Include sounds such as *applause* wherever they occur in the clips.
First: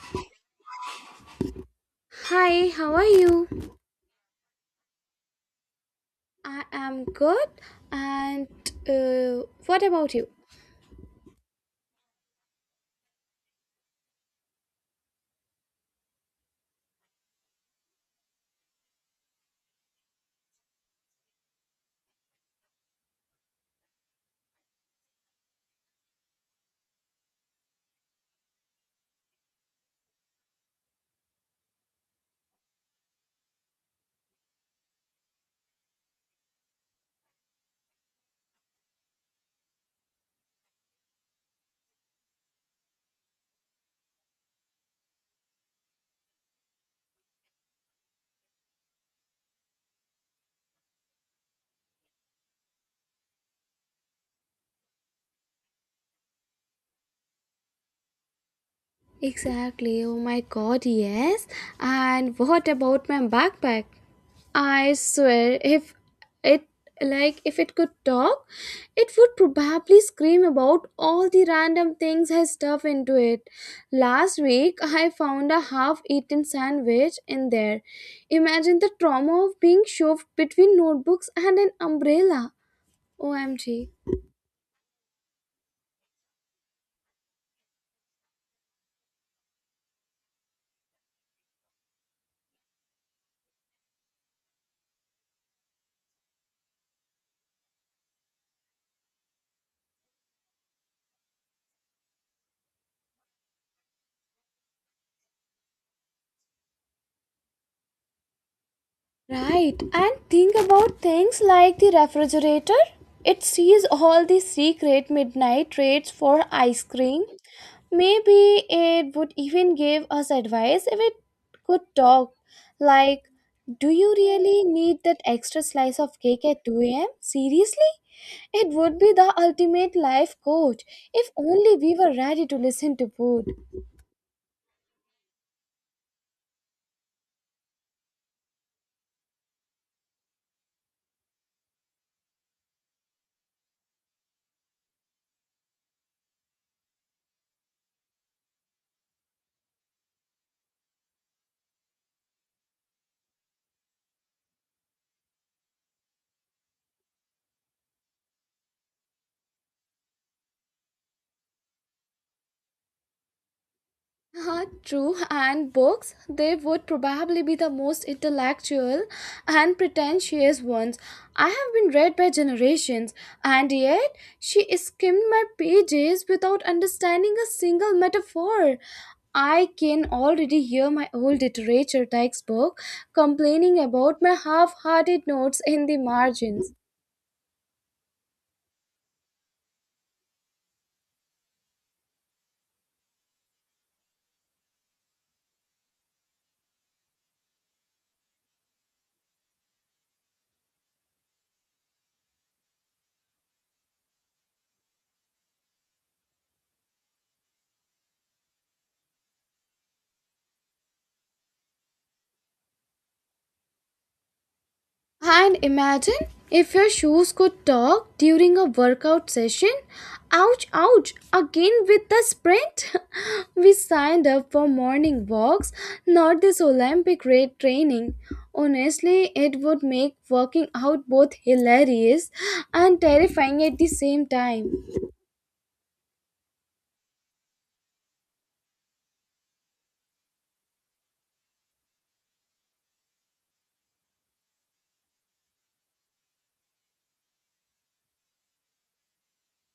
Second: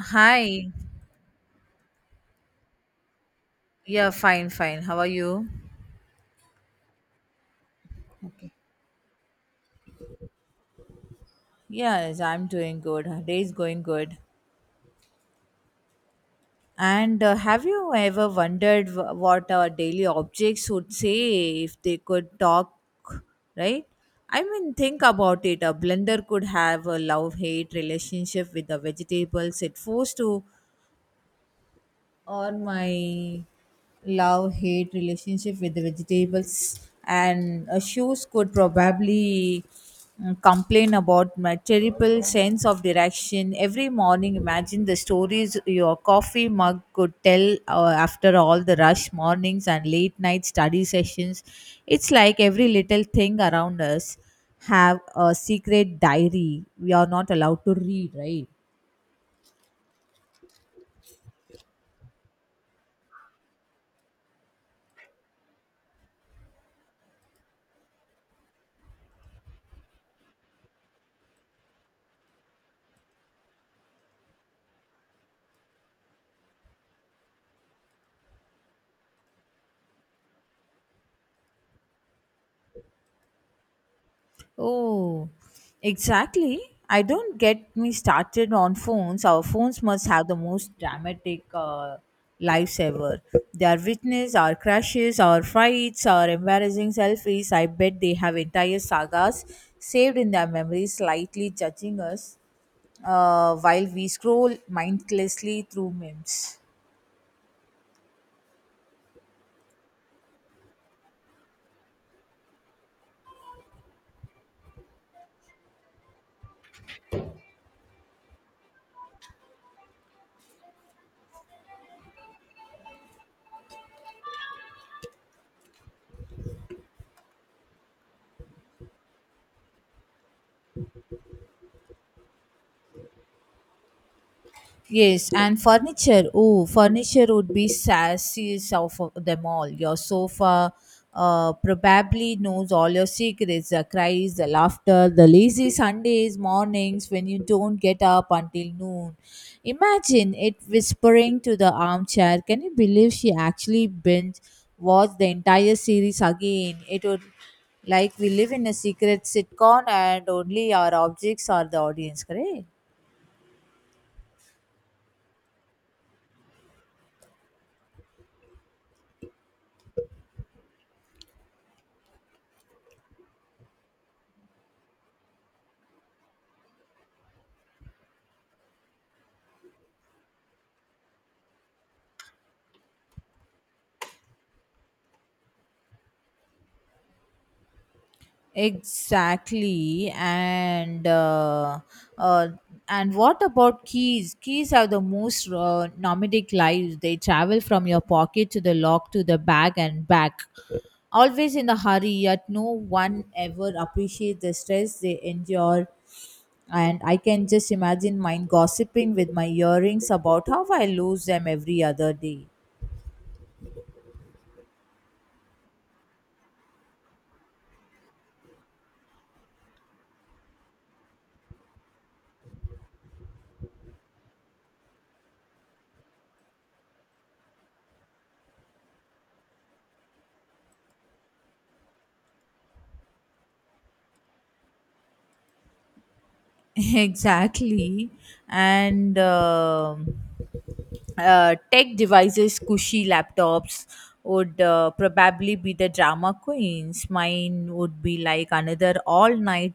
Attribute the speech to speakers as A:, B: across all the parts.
A: Hi.
B: Hi, how are you?
A: Yeah, fine, fine. How are you?
B: I am good. And what about you?
A: Yes, I'm doing good. Our day is going good. And have you ever wondered what our daily objects would say if they could talk, right? I mean, think about it. A blender could have a love hate relationship with the vegetables it forced to or my love hate relationship with the vegetables, and shoes could probably complain about my terrible sense of direction every morning. Imagine the stories your coffee mug could tell after all the rush mornings and late night study sessions. It's like every little thing around us have a secret diary we are not allowed to read, right?
B: Exactly. Oh my god, yes. And what about my backpack? I swear, it if it could talk, it would probably scream about all the random things I stuff into it. Last week, I found a half-eaten sandwich in there. Imagine the trauma of being shoved between notebooks and an umbrella. OMG.
A: Oh, exactly. I don't get me started on phones. Our phones must have the most dramatic lives ever. They are witness our crashes, our fights, our embarrassing selfies. I bet they have entire sagas saved in their memories, slightly judging us while we scroll mindlessly through memes.
B: Right, and think about things like the refrigerator. It sees all the secret midnight trades for ice cream. Maybe it would even give us advice if it could talk. Like, do you really need that extra slice of cake at 2 a.m.? Seriously? It would be the ultimate life coach if only we were ready to listen to food.
A: Yes, and furniture. Oh, furniture would be sassiest of them all. Your sofa probably knows all your secrets, the cries, the laughter, the lazy Sundays mornings when you don't get up until noon. Imagine it whispering to the armchair. Can you believe she actually binge watched the entire series again? It would like we live in a secret sitcom and only our objects are the audience, correct?
B: Ah, true, and books, they would probably be the most intellectual and pretentious ones. I have been read by generations, and yet she skimmed my pages without understanding a single metaphor. I can already hear my old literature textbook complaining about my half hearted notes in the margins.
A: Exactly, uh, and what about keys? Keys are the most nomadic lives. They travel from your pocket to the lock to the bag and back, always in a hurry. Yet no one ever appreciates the stress they endure. And I can just imagine mine gossiping with my earrings about how I lose them every other day.
B: And imagine if your shoes could talk during a workout session. Ouch, ouch, again with the sprint. *laughs* We signed up for morning walks, not this Olympic rate training. Honestly, it would make working out both hilarious and terrifying at the same time.
A: *laughs* Exactly. And Tech devices, cushy laptops would probably be the drama queens. Mine would be like another all night,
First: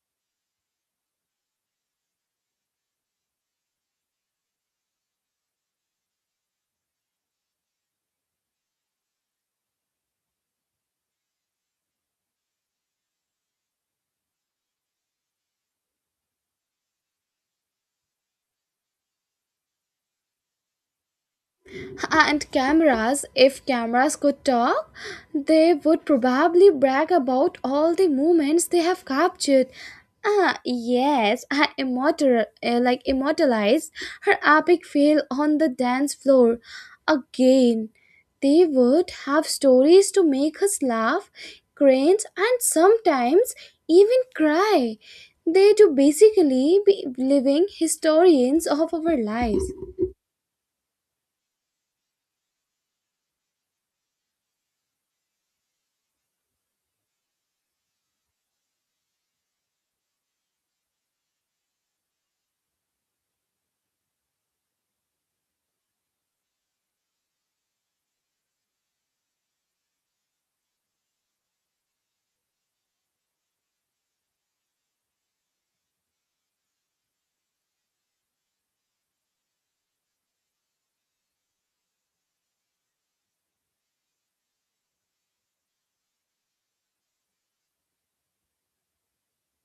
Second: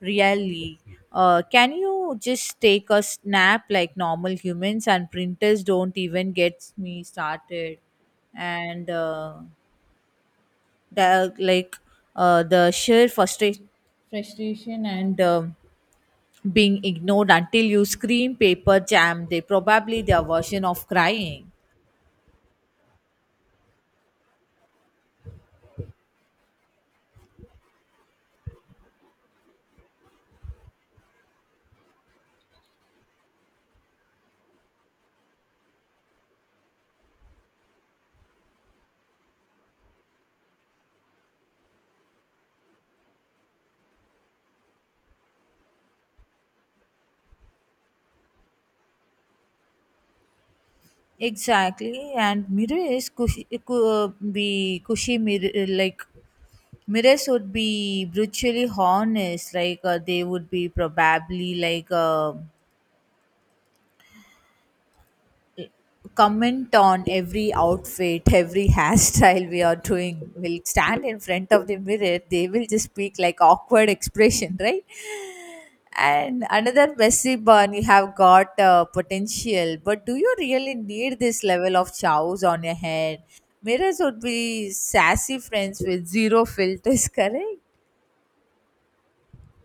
A: really. Can you just take a snap like normal humans, and printers, don't even get me started? And the, like the sheer frustration and being ignored until you scream paper jam, they probably their version of crying.
B: And cameras, if cameras could talk, they would probably brag about all the moments they have captured. Ah, yes, I immortal, like immortalized her epic fail on the dance floor again. They would have stories to make us laugh, cringe, and sometimes even cry. They to basically be living historians of our lives.
A: Exactly. And mirrors is cushy, could be cushy mirror like mirrors would be brutally honest, like they would be probably like, comment on every outfit, every *laughs* hairstyle we are doing, will stand in front of the mirror, they will just speak like awkward expression, *laughs* right? And another messy bun, you have got potential, but do you really need this level of chows on your head? Mirrors would be sassy friends with zero filters, *laughs* correct?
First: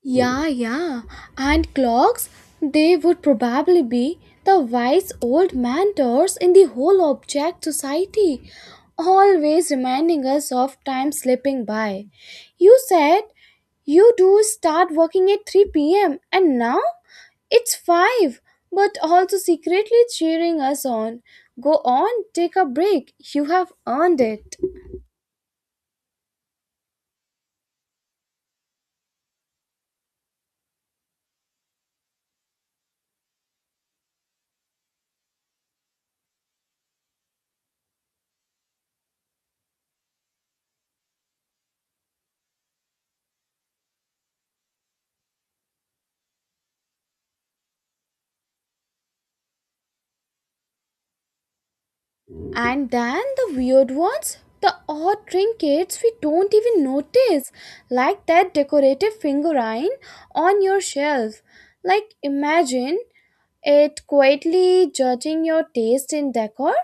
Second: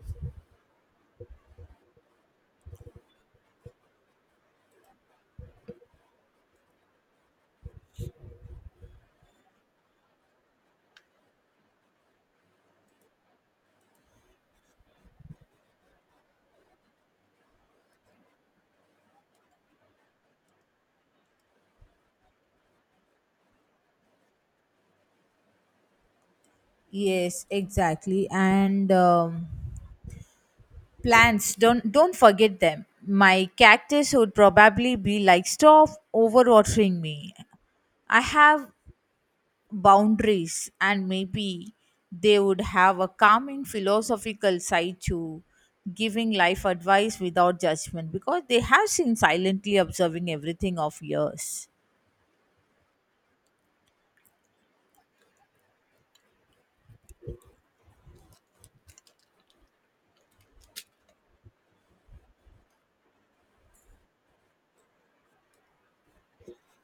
B: Yeah, yeah. And clocks, they would probably be the wise old mentors in the whole object society, always reminding us of time slipping by. You said you do start working at 3 p.m. and now it's 5, but also secretly cheering us on. Go on, take a break. You have earned it.
A: Yes, exactly. And plants, don't forget them. My cactus would probably be like stop overwatering me, I have boundaries. And maybe they would have a calming philosophical side to giving life advice without judgment because they have been silently observing everything of years.
B: And then the weird ones, the odd trinkets we don't even notice, like that decorative figurine on your shelf. Like, imagine it quietly judging your taste in decor,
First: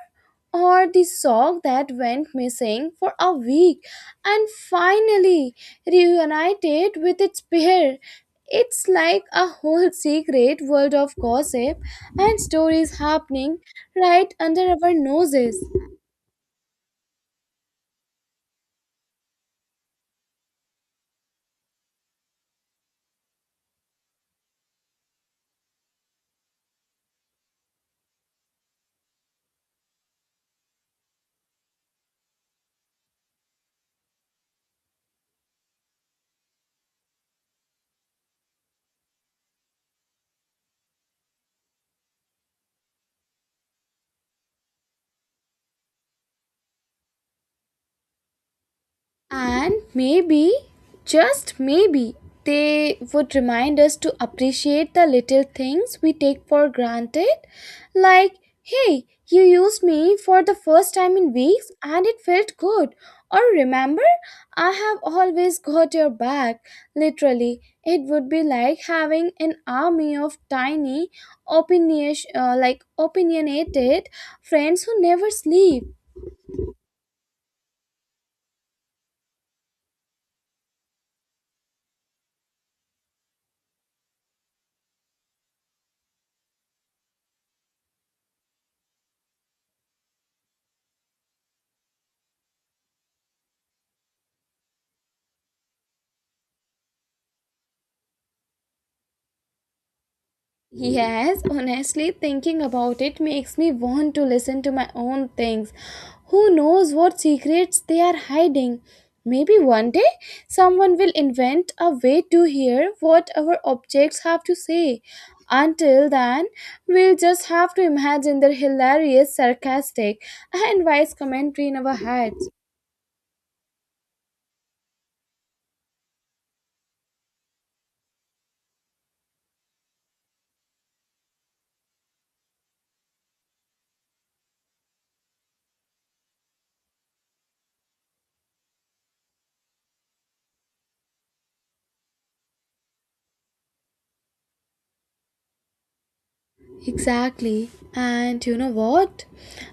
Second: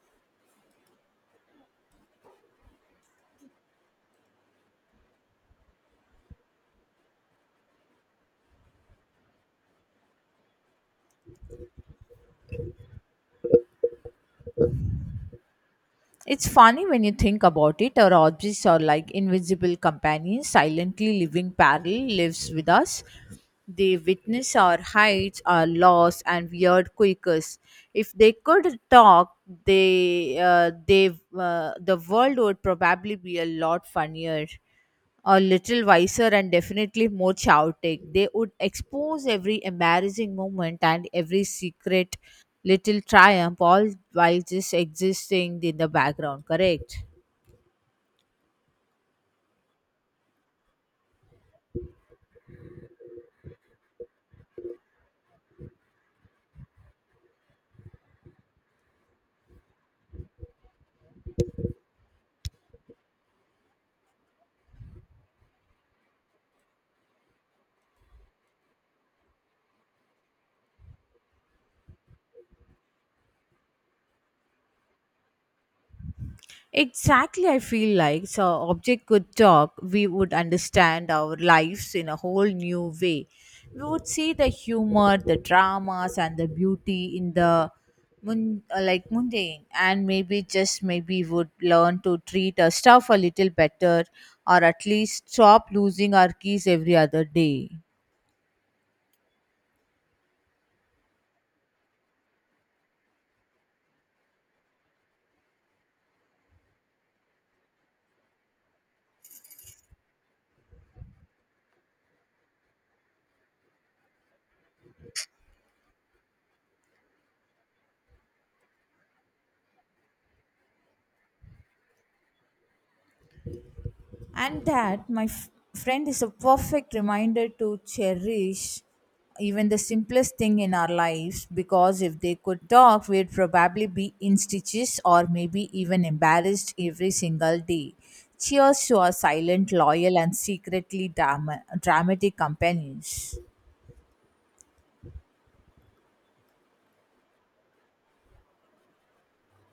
B: or the sock that went missing for a week and finally reunited with its pair. It's like a whole *laughs* secret world of gossip and stories happening right under our noses.
A: It's funny when you think about it. Our objects are like invisible companions, silently living parallel lives with us. They witness our heights, our loss, and weird quakers. If they could talk, they, uh, they, the world would probably be a lot funnier, a little wiser, and definitely more chaotic. They would expose every embarrassing moment and every secret little triumph, all while just existing in the background, correct?
B: And maybe, just maybe, they would remind us to appreciate the little things we take for granted. Like, hey, you used me for the first time in weeks and it felt good. Or remember, I have always got your back. Literally, it would be like having an army of tiny, opinionated friends who never sleep.
A: Exactly. I feel like so object could talk, we would understand our lives in a whole new way. We would see the humor, the dramas, and the beauty in the mundane, and maybe just maybe would learn to treat our stuff a little better, or at least stop losing our keys every other day.
B: Yes, honestly, thinking about it makes me want to listen to my own things. Who knows what secrets they are hiding? Maybe one day someone will invent a way to hear what our objects have to say. Until then, we'll just have to imagine their hilarious, sarcastic, and wise commentary in our heads.
A: And that my friend is a perfect reminder to cherish even the simplest thing in our lives, because if they could talk, we'd probably be in stitches or maybe even embarrassed every single day. Cheers to our silent, loyal, and secretly dramatic companions.
B: Exactly. And you know what?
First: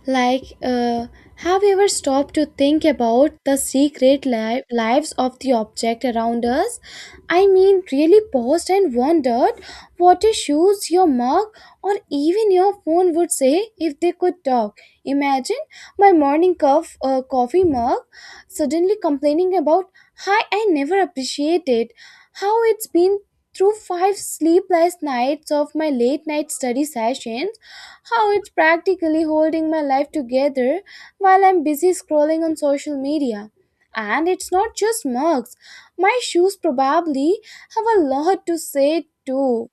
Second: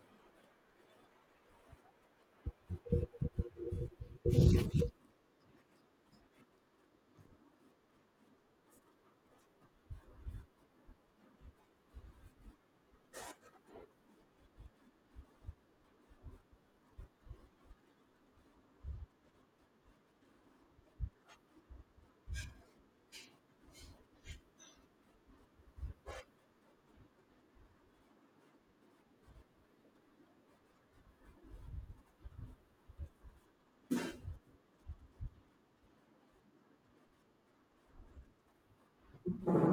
B: Like, have you ever stopped to think about the secret lives of the object around us? I mean, really paused and wondered what your shoes, your mug, or even your phone would say if they could talk. Imagine my morning coffee mug suddenly complaining about, hi, I never appreciated how it's been through five sleepless nights of my late night study sessions, how it's practically holding my life together while I'm busy scrolling on social media. And it's not just mugs, my shoes probably have a lot to say too.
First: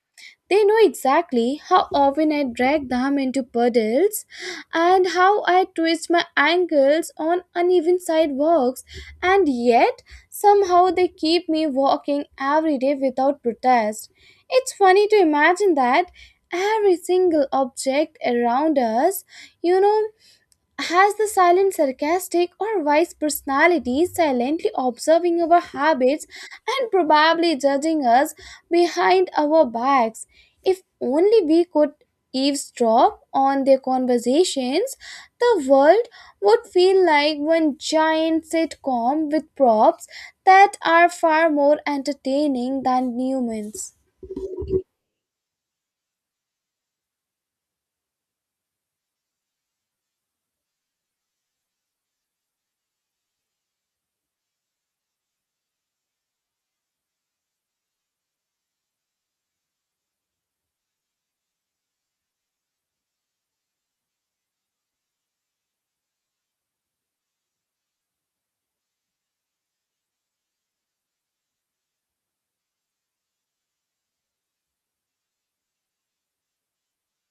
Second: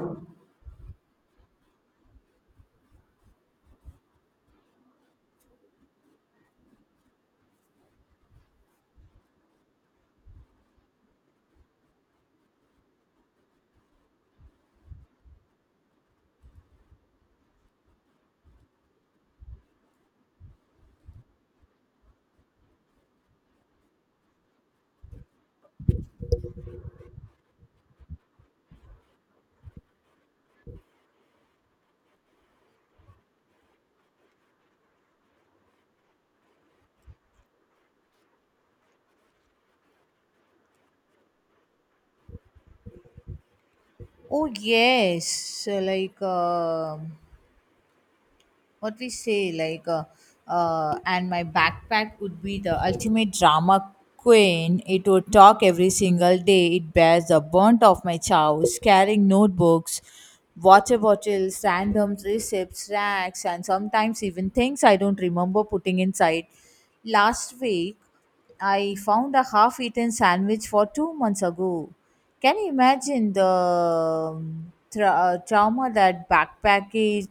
B: They know exactly how often I drag them into puddles and how I twist my ankles on uneven sidewalks, and yet somehow they keep me walking every day without protest. It's funny to imagine that every single object around us, you know, has the silent sarcastic or wise personality silently observing our habits and probably judging us behind our backs. If only we could eavesdrop on their conversations, the world would feel like one giant sitcom with props that are far more entertaining than humans.
A: Oh, yes. So, like what we say like and my backpack would be the ultimate drama queen. It would talk every single day. It bears the burnt of my chows, carrying notebooks, water bottles, random receipts, racks, and sometimes even things I don't remember putting inside. Last week, I found a half eaten sandwich for 2 months ago. Can you imagine the trauma that backpackers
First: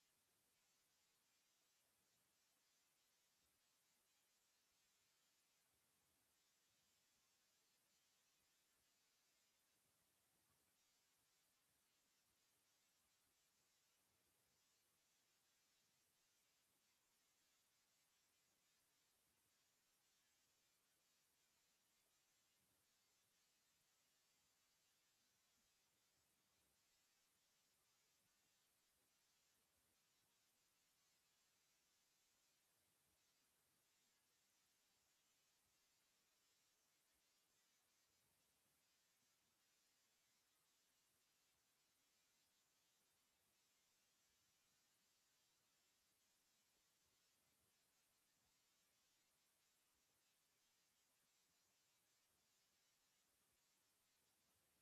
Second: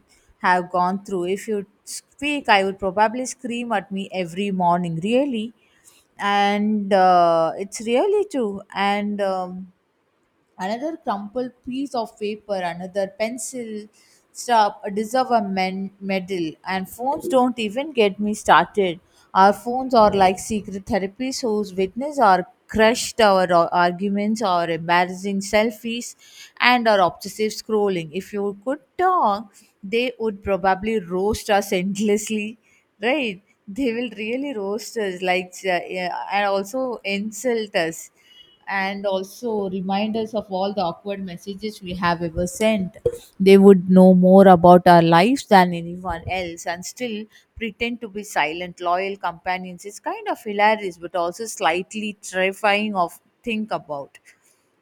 A: have gone through? If you speak, I would probably scream at me every morning, really. And it's really true. And another crumpled piece of paper, another pencil stub, a deserve a medal. And phones, don't even get me started. Our phones are like secret therapies whose witness are crushed, our arguments, our embarrassing selfies, and our obsessive scrolling. If you could talk, they would probably roast us endlessly, right? They will really roast us, like, yeah, and also insult us and also reminders of all the awkward messages we have ever sent. They would know more about our lives than anyone else and still pretend to be silent, loyal companions. It's kind of hilarious, but also slightly terrifying of think about.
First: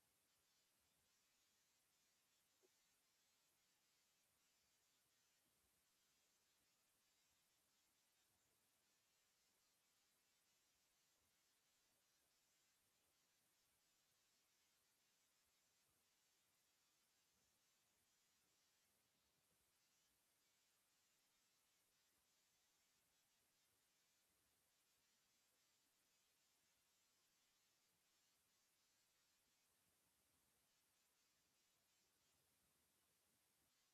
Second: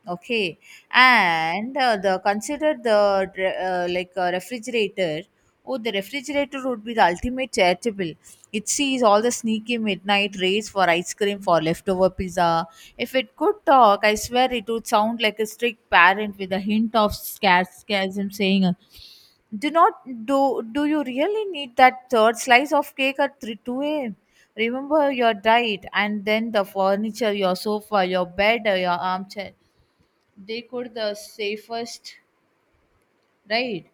A: Okay, and the consider the dre- like refrigerator. Oh, the refrigerator would be the ultimate charitable. It sees all the sneaky midnight raids for ice cream, for leftover pizza. If it could talk, I swear it would sound like a strict parent with a hint of sarcasm saying, "Do not do. Do you really need that third slice of cake at 3 2 a.m.? Remember your diet, and then the furniture, your sofa, your bed, your armchair. They could the safest, right?"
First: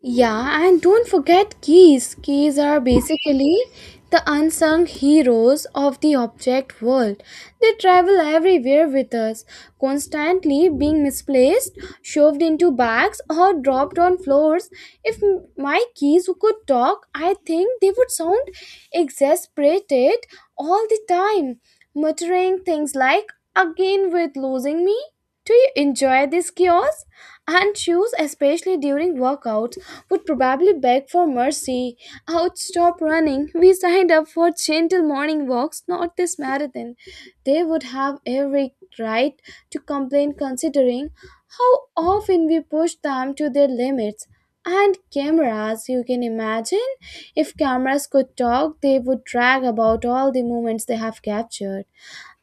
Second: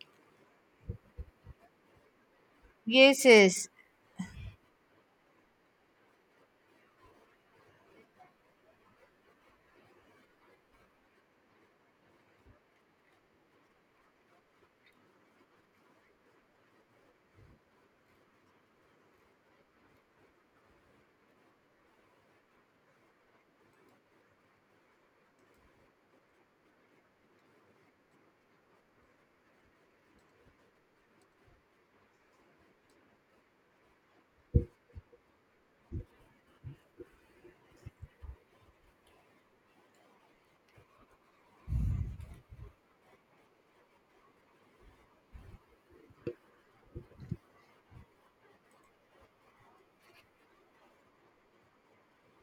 B: Yeah, and don't forget keys. Keys are
A: Yes,
B: basically
A: yes.
B: the unsung heroes of the object world. They travel everywhere with us, constantly being misplaced, shoved into bags, or dropped on floors. If my keys could talk, I think they would sound exasperated all the time, muttering things like, again with losing me? Do you enjoy these chaos? And shoes, especially during workouts, would probably beg for mercy. I would stop running. We signed up for gentle morning walks, not this marathon. They would have every right to complain considering how often we push them to their limits. And cameras, you can imagine. If cameras could talk, they would brag about all the moments they have captured.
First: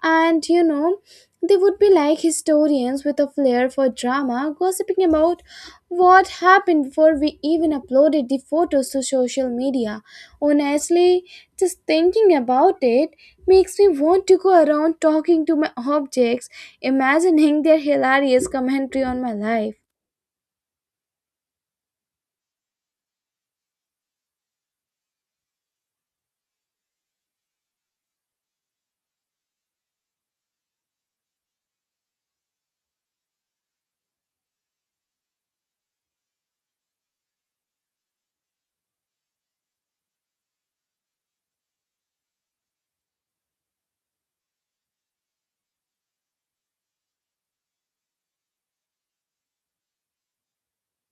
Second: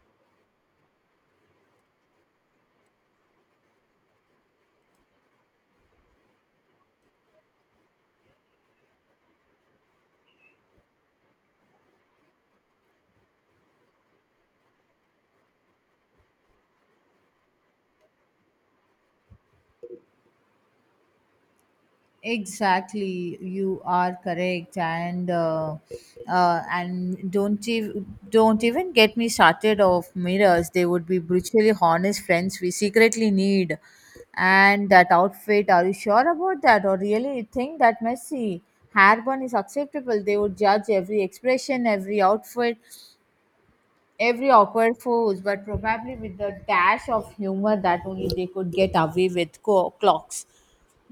B: And you know, they would be like historians with a flair for drama, gossiping about what happened before we even uploaded the photos to social media. Honestly, just thinking about it makes me want to go around talking to my *laughs* objects, imagining their hilarious commentary on my life.
A: Exactly, you are correct, and don't even get me started of mirrors. They would be brutally honest friends we secretly need. And that outfit, are you sure about that, or really think that messy hairburn is acceptable? They would judge every expression, every outfit, every awkward pose, but probably with the dash of humor that only they could get away with. Clocks,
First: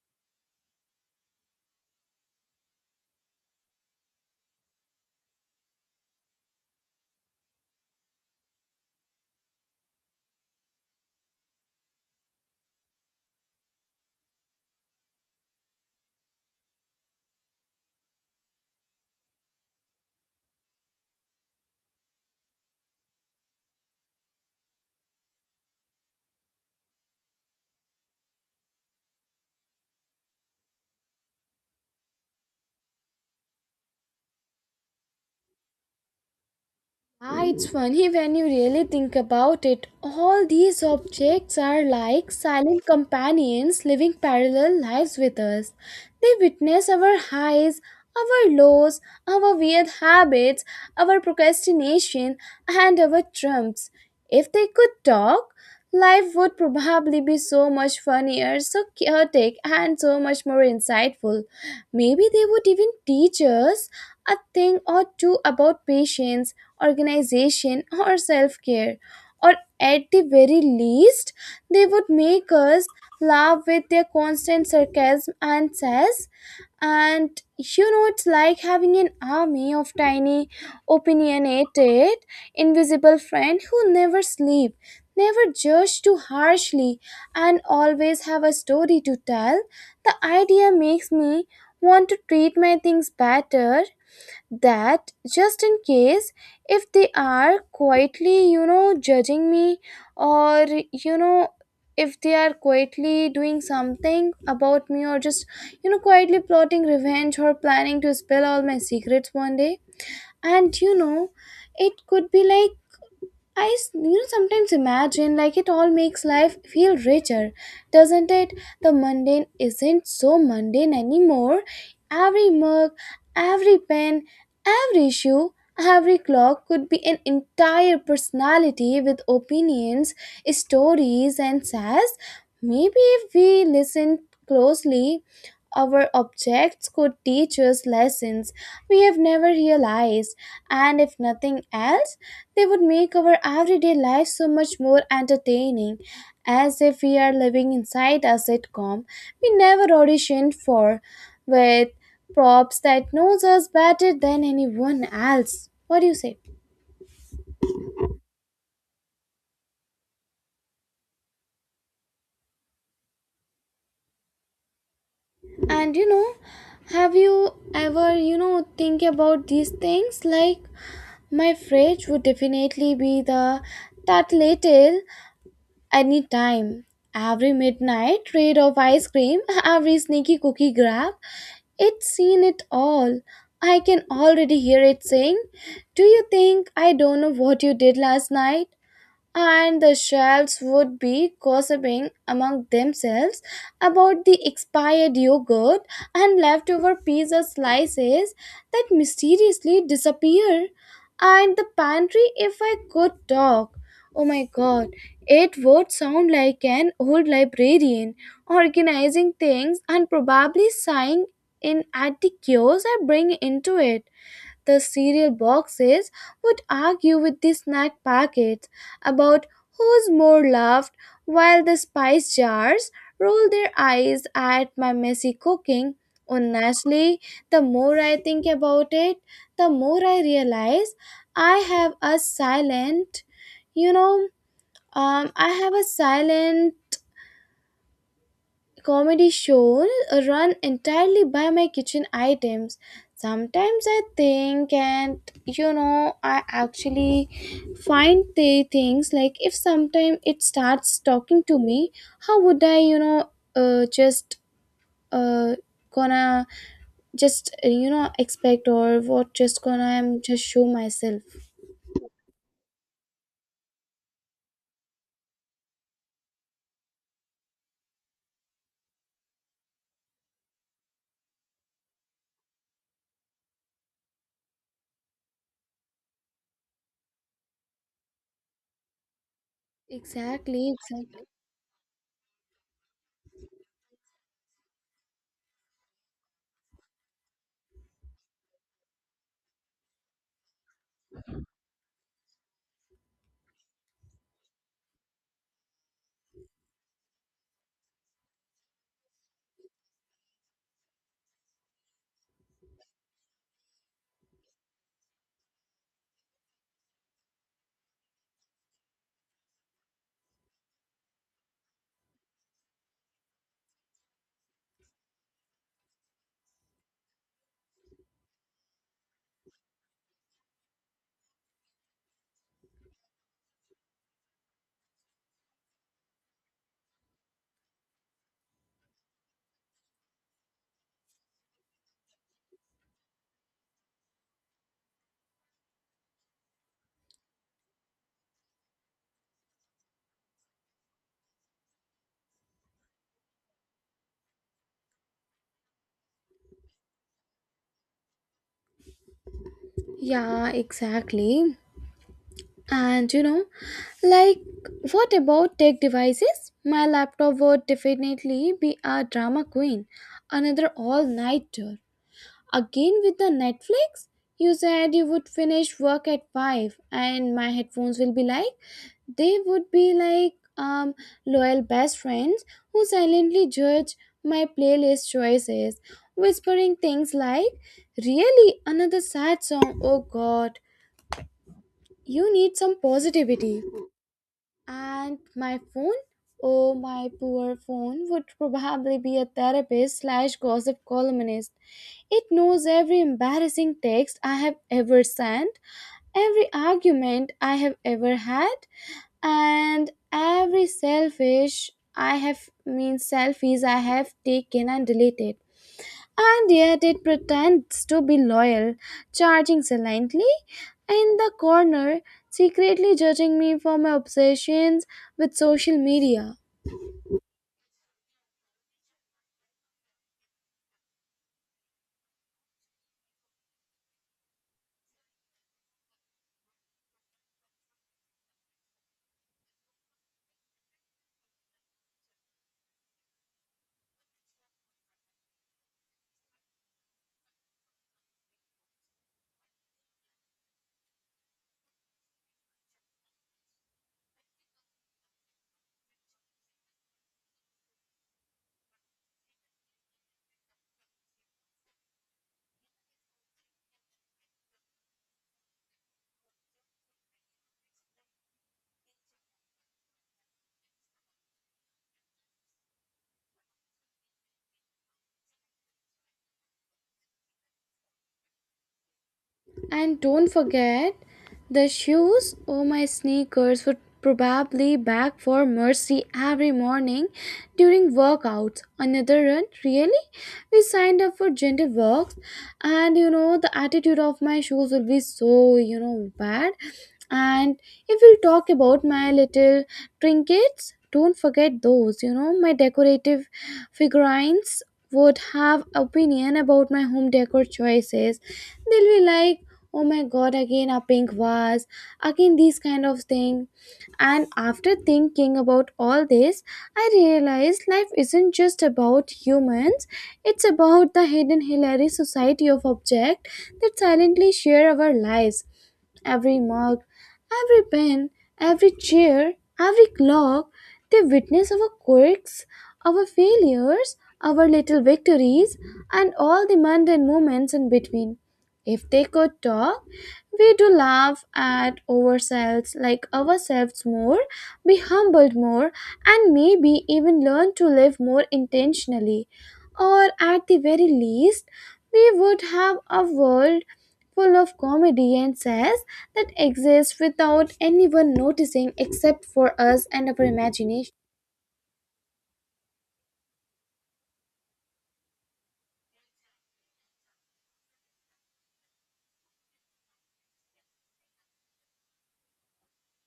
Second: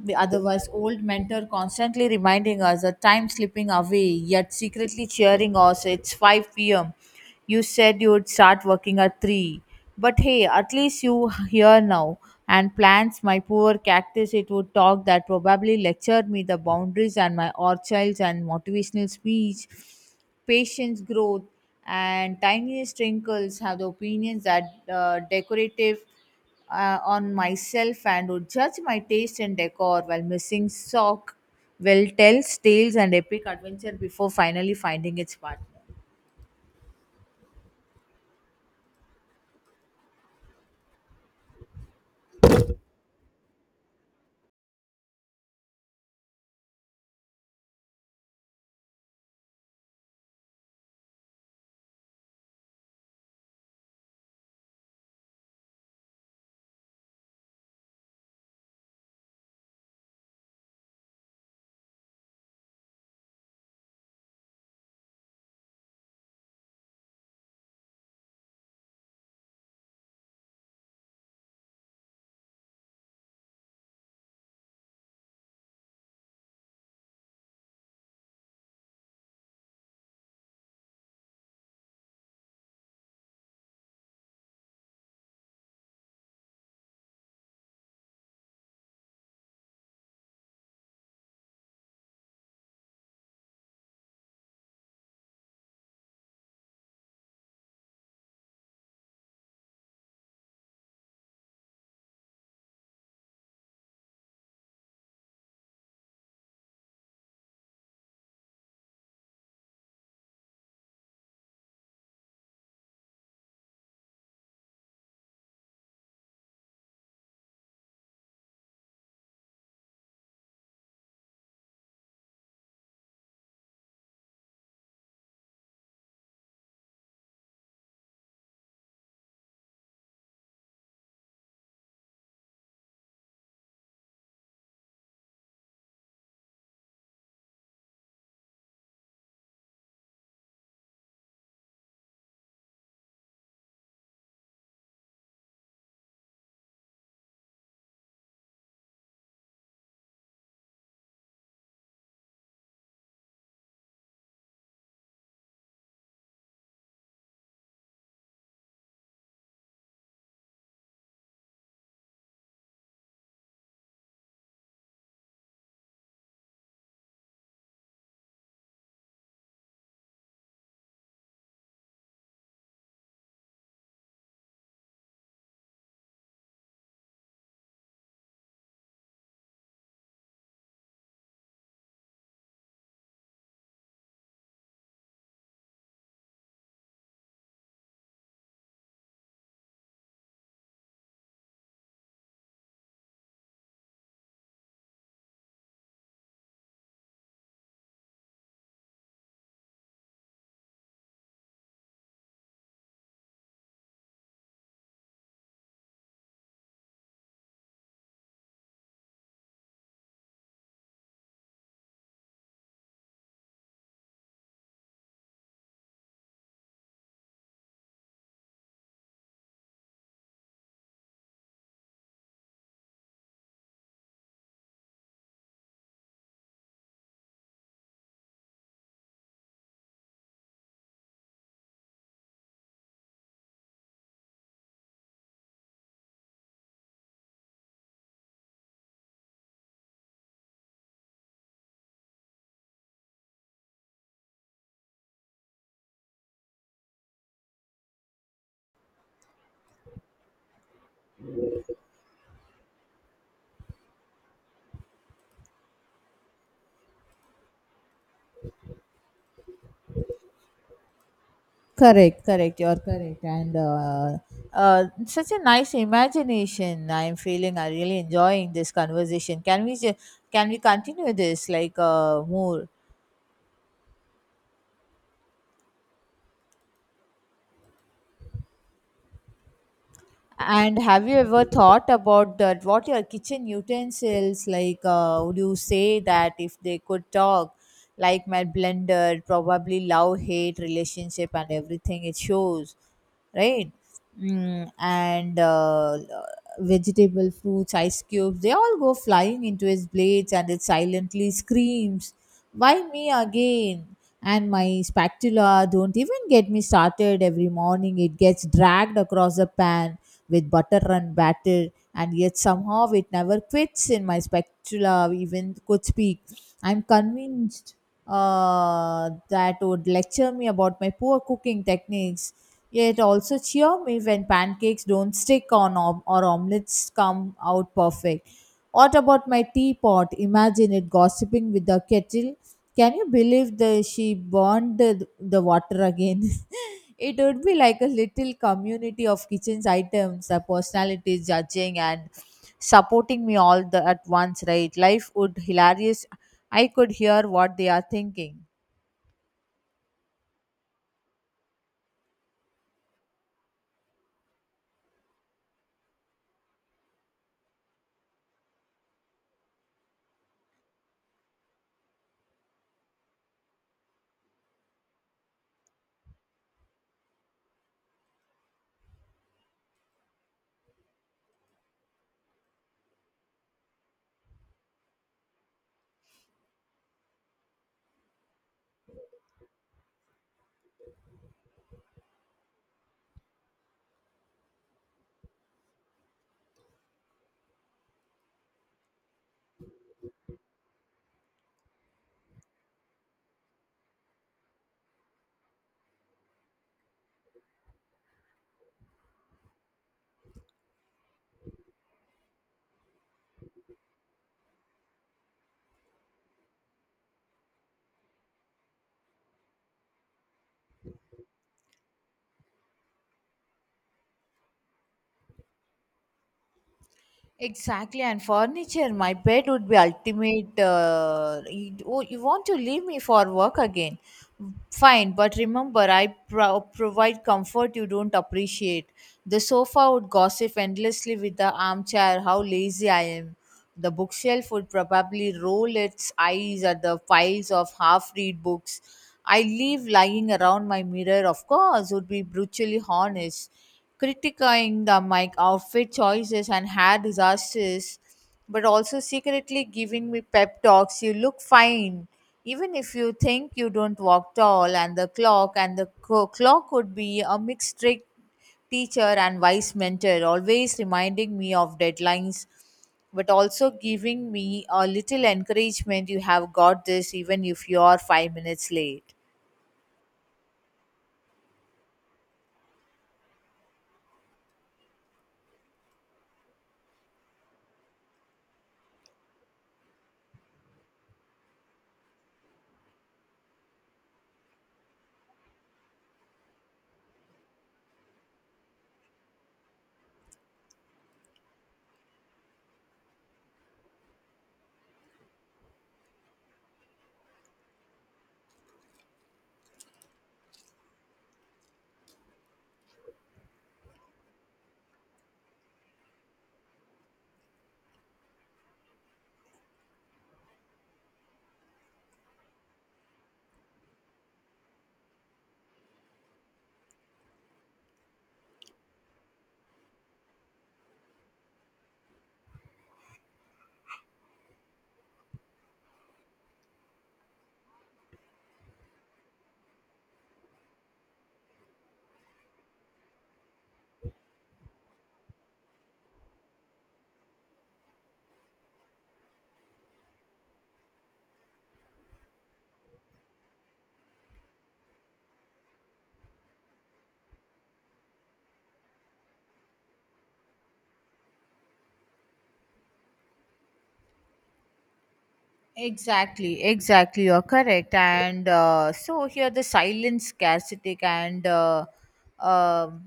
A: the otherwise old mentor constantly reminding us that time slipping away, yet secretly cheering us. It's 5 p.m. You said you would start working at 3. But hey, at least you here now. And plants, my poor cactus, it would talk that probably lectured me the boundaries, and my orchards and motivational speech, patience growth. And tiniest wrinkles have the opinions that decorative on myself and would judge my taste in decor, while missing sock will tell tales and epic adventure before finally finding its partner.
B: Ah, it's funny when you really think about it. All these objects are like silent companions living parallel lives with us. They witness our highs, our lows, our weird habits, our procrastination, and our trumps. If they could talk, life would probably be so much funnier, so chaotic, and so much more insightful. Maybe they would even teach us a thing or two about patience organization, or self care. Or at the very least, they would make us laugh with their constant sarcasm and sass. And you know, it's like having an army of tiny, opinionated, invisible friends who never sleep, never judge too harshly, and always have a story to tell. The idea makes me want to treat my things better that just in case if they are quietly judging me, or you know if they are quietly doing something about me, or just quietly plotting revenge or planning to spill all my secrets one day. And you know, it could be like I s- you know, sometimes imagine like it all makes life feel richer, doesn't it? The mundane isn't so mundane anymore. Every mug, every pen, every shoe, every clock could be an entire personality with opinions, stories, and says. Maybe if we listen closely, our objects could teach us lessons we have never realized, and if nothing else, they would make our everyday life so much more entertaining, as if we are living inside a sitcom we never auditioned for, with props that knows us better than anyone else. What do you say? And you know, have you ever, think about these things? Like, my fridge would definitely be the that little any time. Every midnight raid of ice cream, *laughs* every sneaky cookie grab, it's seen it all. I can already hear it saying, do you think I don't know what you did last night? And the shelves would be gossiping among themselves about the expired yogurt and leftover pizza slices that mysteriously disappear. And the pantry, if I could talk, oh my god, it would sound like an old librarian organizing things and probably sighing in at the chaos I bring into it. The cereal boxes would argue with the snack packets about who's more loved, while the spice jars roll their eyes at my messy cooking. Honestly, the more I think about it, the more I realize I have a you know, I have a silent comedy shows run entirely by my kitchen items. Sometimes I think, and I actually find the things like if sometime it starts talking to me, how would I you know just, uh, gonna just, expect, or what, just gonna, I'm just show myself.
A: Correct, correct, you're correct. And such a nice imagination, I'm feeling. I really enjoying this conversation. Can we can we continue this like more?
B: Exactly,
A: And have you
B: exactly.
A: ever thought about that? What your kitchen utensils like? Would you say that if they could talk, like my blender, probably love hate relationship and everything it shows, right? Mm, and Vegetable, fruits, ice cubes, they all go flying into his blades, and it silently screams, "Why me again?" And my spatula, don't even get me started. Every morning, it gets dragged across the pan with butter and batter, and yet somehow it never quits. In my specula even could speak, I'm convinced that would lecture me about my poor cooking techniques, yet also cheer me when pancakes don't stick on or omelets come out perfect. What about my teapot? Imagine it gossiping with the kettle. Can you believe that she burned the water again? *laughs* It would be like a little community of kitchen's items, the personalities judging and supporting me all the at once, right? Life would hilarious. I could hear what they are thinking.
B: Yeah, exactly. And you know, like, what about tech devices? My laptop would definitely be a drama queen. Another all nighter. Again with the Netflix? You said you would finish work at 5, and my headphones will be like, they would be like loyal best friends who silently judge my playlist choices, whispering things like, really? Another sad song? Oh God, you need some positivity. And my phone? Oh, my poor phone would probably be a therapist slash gossip columnist. It knows every embarrassing text I have ever sent, every argument I have ever had, and every selfish I have mean selfies I have taken and deleted, and yet it pretends to be loyal, charging silently in the corner, secretly judging me for my obsessions with social media.
A: Exactly, and furniture. My bed would be ultimate. You, oh, you want to leave me for work again? Fine, but remember, I provide comfort you don't appreciate. The sofa would gossip endlessly with the armchair. How lazy I am. The bookshelf would probably roll its eyes at the piles of half read books I leave lying around. My mirror, of course, would be brutally honest, critiquing the my outfit choices and hair disasters, but also secretly giving me pep talks. You look fine, even if you think you don't walk tall. And the clock, and the clock would be a mixed trick teacher and wise mentor, always reminding me of deadlines, but also giving me a little encouragement, you have got this, even if you are 5 minutes late.
B: And don't forget the shoes. Oh, my sneakers would probably beg for mercy every morning during workouts. Another run? Really? We signed up for gentle walks, and you know, the attitude of my shoes will be so, you know, bad. And if we talk about my little trinkets, don't forget those, you know, my decorative figurines would have opinion about my home decor choices. They'll be like, oh my god, again a pink vase, again these kind of thing. And after thinking about all this, I realized life isn't just about humans, it's about the hidden hilarious society of objects that silently share our lives. Every mug, every pen, every chair, every clock, they witness our quirks, our failures, our little victories, and all the mundane moments in between. If they could talk, we do laugh at ourselves, like ourselves more, be humbled more, and maybe even learn to live more intentionally. Or at the very least, we would have a world full of comedy and says that exist without anyone noticing except for us and our imagination.
A: Exactly, exactly. You're correct. And so here the silent scarcity and um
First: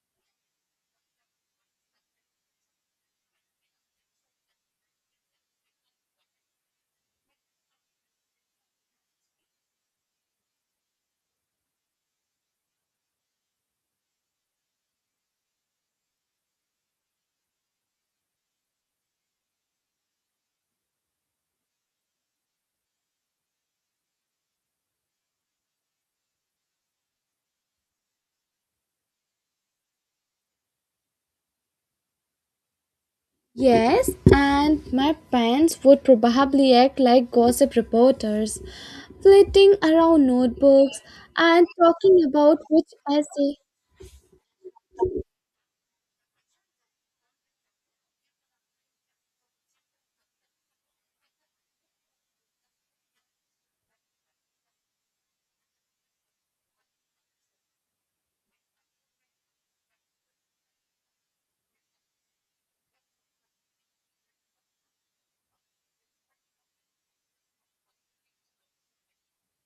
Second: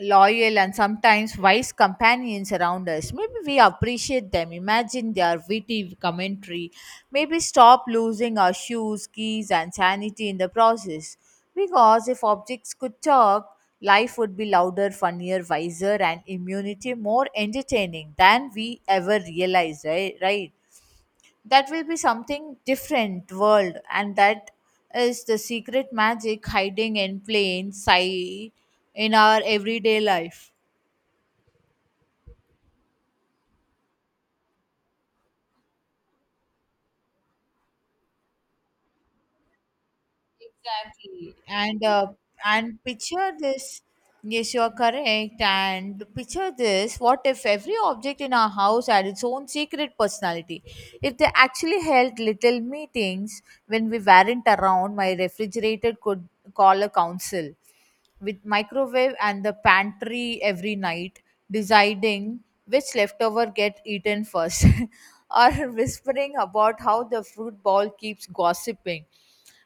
A: loyal and sometimes wise companions around us. Maybe we appreciate them, imagine their witty commentary, maybe stop losing our shoes, keys, and sanity in the process. Because if objects could talk, life would be louder, funnier, wiser, and immunity more entertaining than we ever realized, right? Right? That will be something different world, and that is the secret magic hiding in plain sight in our everyday life.
B: Yes, and my parents would probably act like gossip reporters, flitting around notebooks
A: Exactly.
B: and talking about
A: And
B: which
A: picture
B: essay.
A: this. Yes, you are correct. And picture this. What if every object in our house had its own secret personality? If they actually held little meetings when we weren't around, my refrigerator could call a council with microwave and the pantry every night, deciding which leftover get eaten first, *laughs* or whispering about how the fruit ball keeps gossiping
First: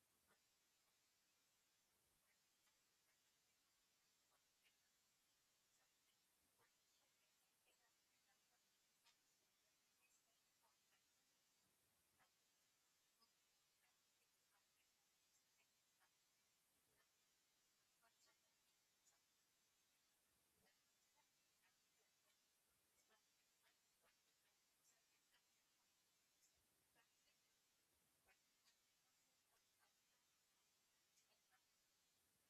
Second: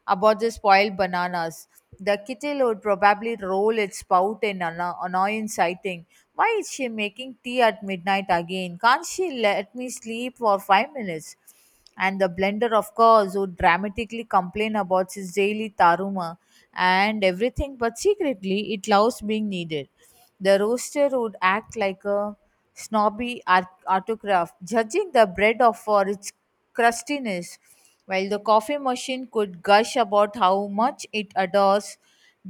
A: about the spoiled bananas. The kitty would probably roll its spout in an annoyance, sighting. Why is she making tea at midnight again? Can't she let me sleep for 5 minutes? And the blender, of course, would dramatically complain about his daily taruma and everything, but secretly it loves being needed. The roaster would act like a snobby autocrat, judging the bread of for its crustiness, while the coffee machine could gush about how much it adores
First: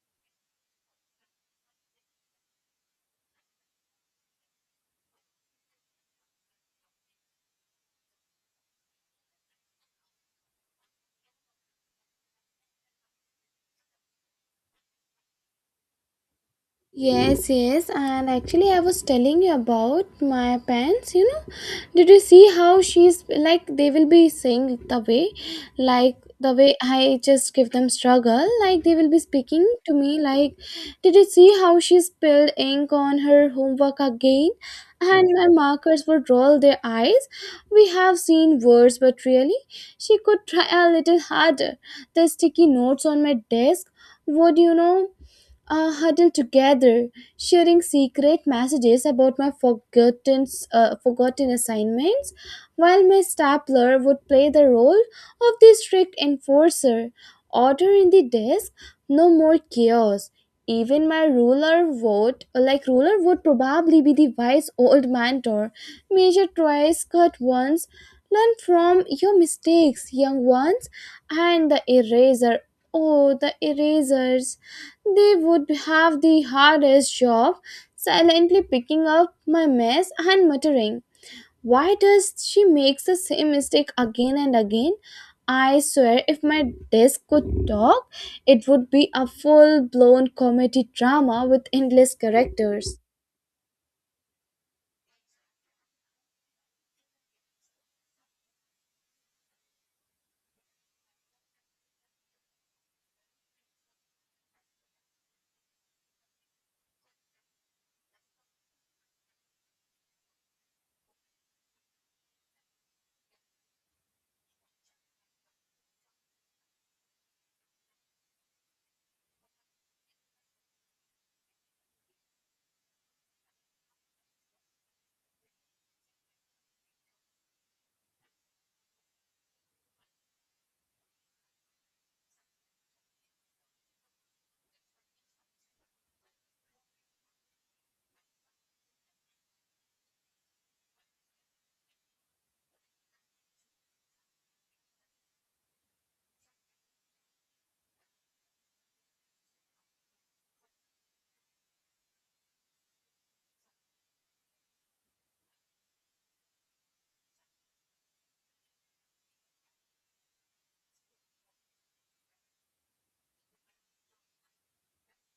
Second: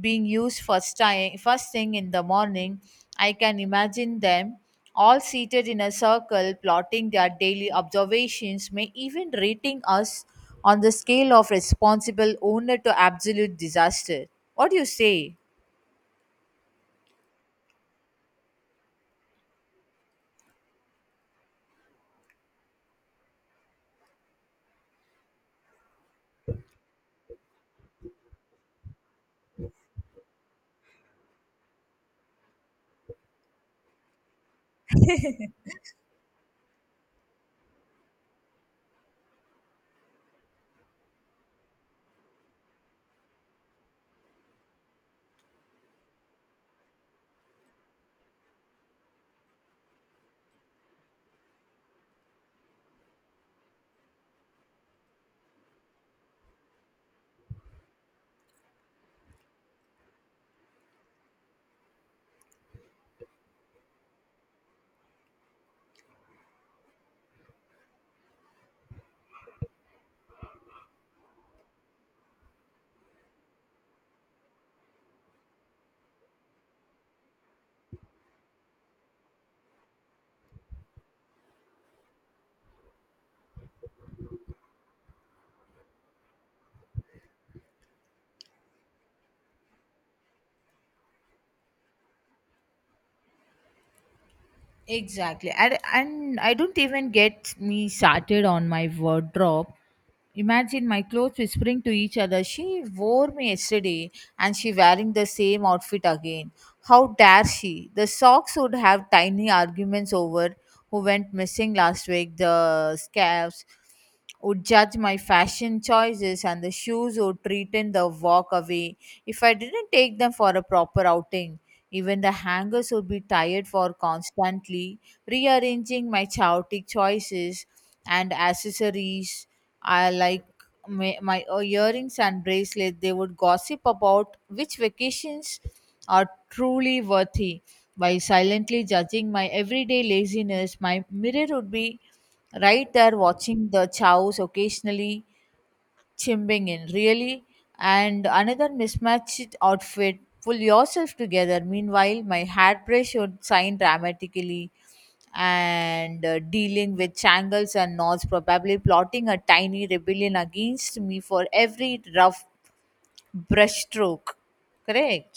A: being used first time first thing in the morning. I can imagine them all seated in a circle, plotting their daily observations, may even rating us on the scale of responsible owner to absolute disaster. What do you say?
B: Yes, yes, and actually, I was telling you about my parents. You know, did you see how she's like they will be saying the way, like the way I just give them struggle, like they will be speaking to me, like, did you see how she spilled ink on her homework again? And my markers would roll their eyes. We have seen words, but really, she could try a little harder. The sticky notes on my desk would huddled together, sharing secret messages about my forgotten assignments, while my stapler would play the role of the strict enforcer. Order in the desk, no more chaos. Even my ruler would probably be the wise old mentor. Measure twice, cut once. Learn from your mistakes, young ones, and the eraser. Oh, the erasers. They would have the hardest job, silently picking up my mess and muttering, why does she make the same mistake again and again? I swear, if my desk could talk, it would be a full blown comedy drama with endless characters.
A: Exactly. And I don't even get me started on my wardrobe. Imagine my clothes whispering to each other. She wore me yesterday and she wearing the same outfit again. How dare she? The socks would have tiny arguments over who went missing last week. The scarves would judge my fashion choices, and the shoes would pretend the walk away if I didn't take them for a proper outing. Even the hangers would be tired for constantly rearranging my chaotic choices and accessories. I like my, my earrings and bracelet. They would gossip about which vacations are truly worthy. By silently judging my everyday laziness, my mirror would be right there watching the chows, occasionally chimbing in, really, and another mismatched outfit, pull yourself together. Meanwhile, my hat brush would sign dramatically and dealing with shangles and knots, probably plotting a tiny rebellion against me for every rough brushstroke. Correct.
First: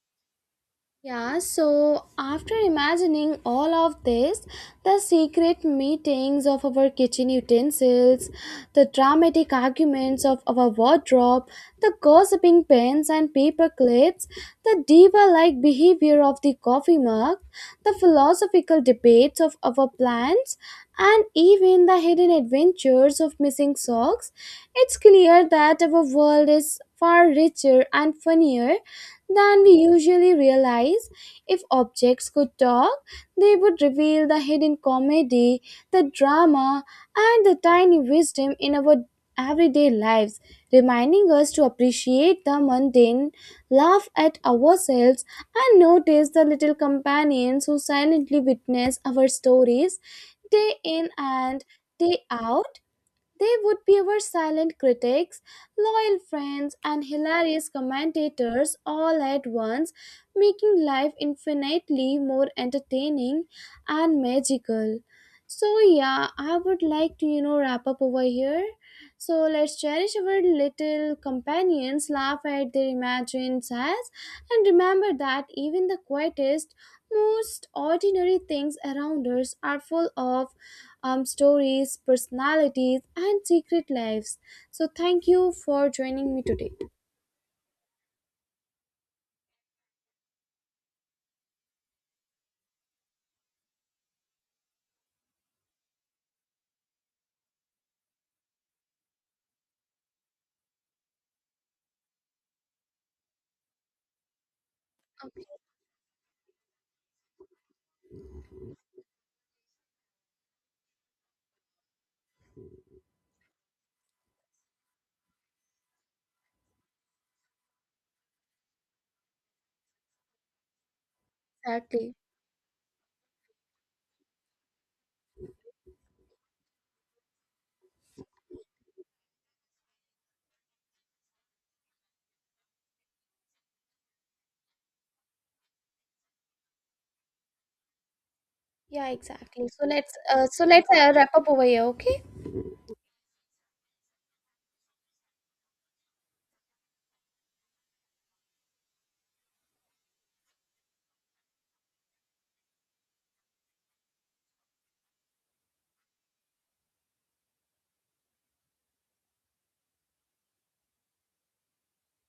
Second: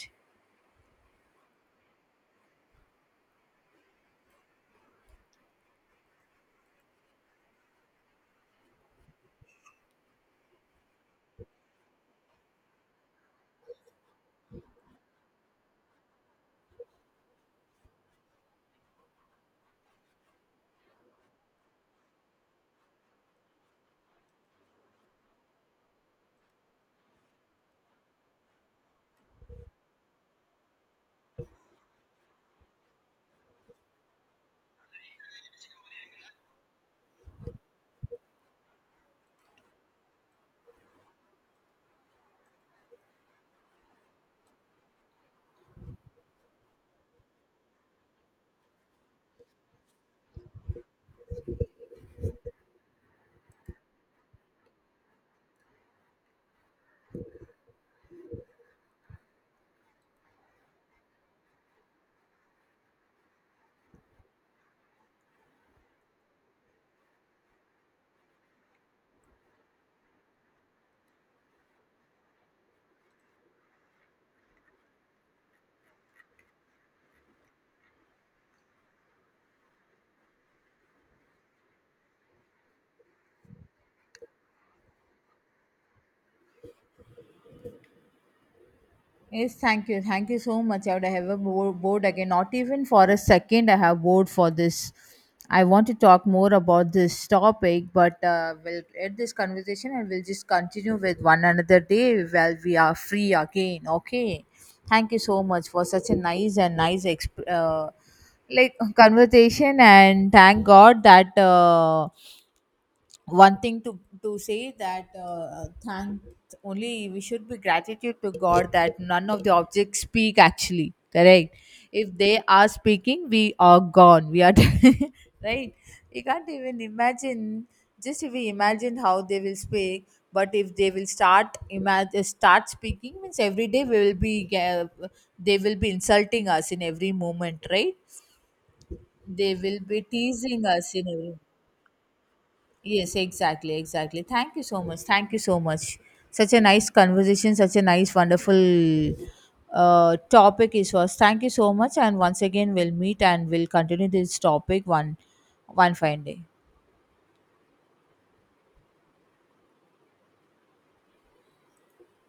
B: Yeah, so after imagining all of this, the secret meetings of our kitchen utensils, the dramatic arguments of our wardrobe, the gossiping pens and paper clips, the diva like behavior of the coffee mug, the philosophical debates of our plants, and even the hidden adventures of missing socks, it's clear that our world is far richer and funnier than we usually realize. If objects could talk, they would reveal the hidden comedy, the drama, and the tiny wisdom in our everyday lives, reminding us to appreciate the mundane, laugh at ourselves, and notice the little companions who silently witness our stories day in and day out. They would be our silent critics, loyal friends, and hilarious commentators all at once, making life infinitely more entertaining and magical. So, yeah, I would like to, you know, wrap up over here. So, let's cherish our little companions, laugh at their imagined sighs, and remember that even the quietest, most ordinary things around us are full of stories, personalities, and secret lives. So thank you for joining me today.
A: Yes, thank you. Thank you so much. I would have a board again. Not even for a second, I have board for this. I want to talk more about this topic, but we'll end this conversation and we'll just continue with one another day while we are free again. Okay. Thank you so much for such a nice and nice like conversation, and thank God that. One thing to say that thank only we should be gratitude to god that none of the objects speak actually correct. If
B: Exactly.
A: they are speaking, we are gone, we are *laughs* right. You can't even imagine. Just if we imagine how they will speak, but if they will start imagine start speaking means every day we will be they will be insulting us in every moment, right?
B: Yeah,
A: They
B: exactly.
A: will
B: So
A: be
B: let's uh,
A: teasing
B: so let's
A: us in
B: uh, wrap
A: every.
B: up over here, okay?
A: Yes, exactly, exactly. Thank you so much. Thank you so much. Such a nice conversation, such a nice, wonderful topic it was. Thank you so much. And once again, we'll meet and we'll continue this topic one fine day.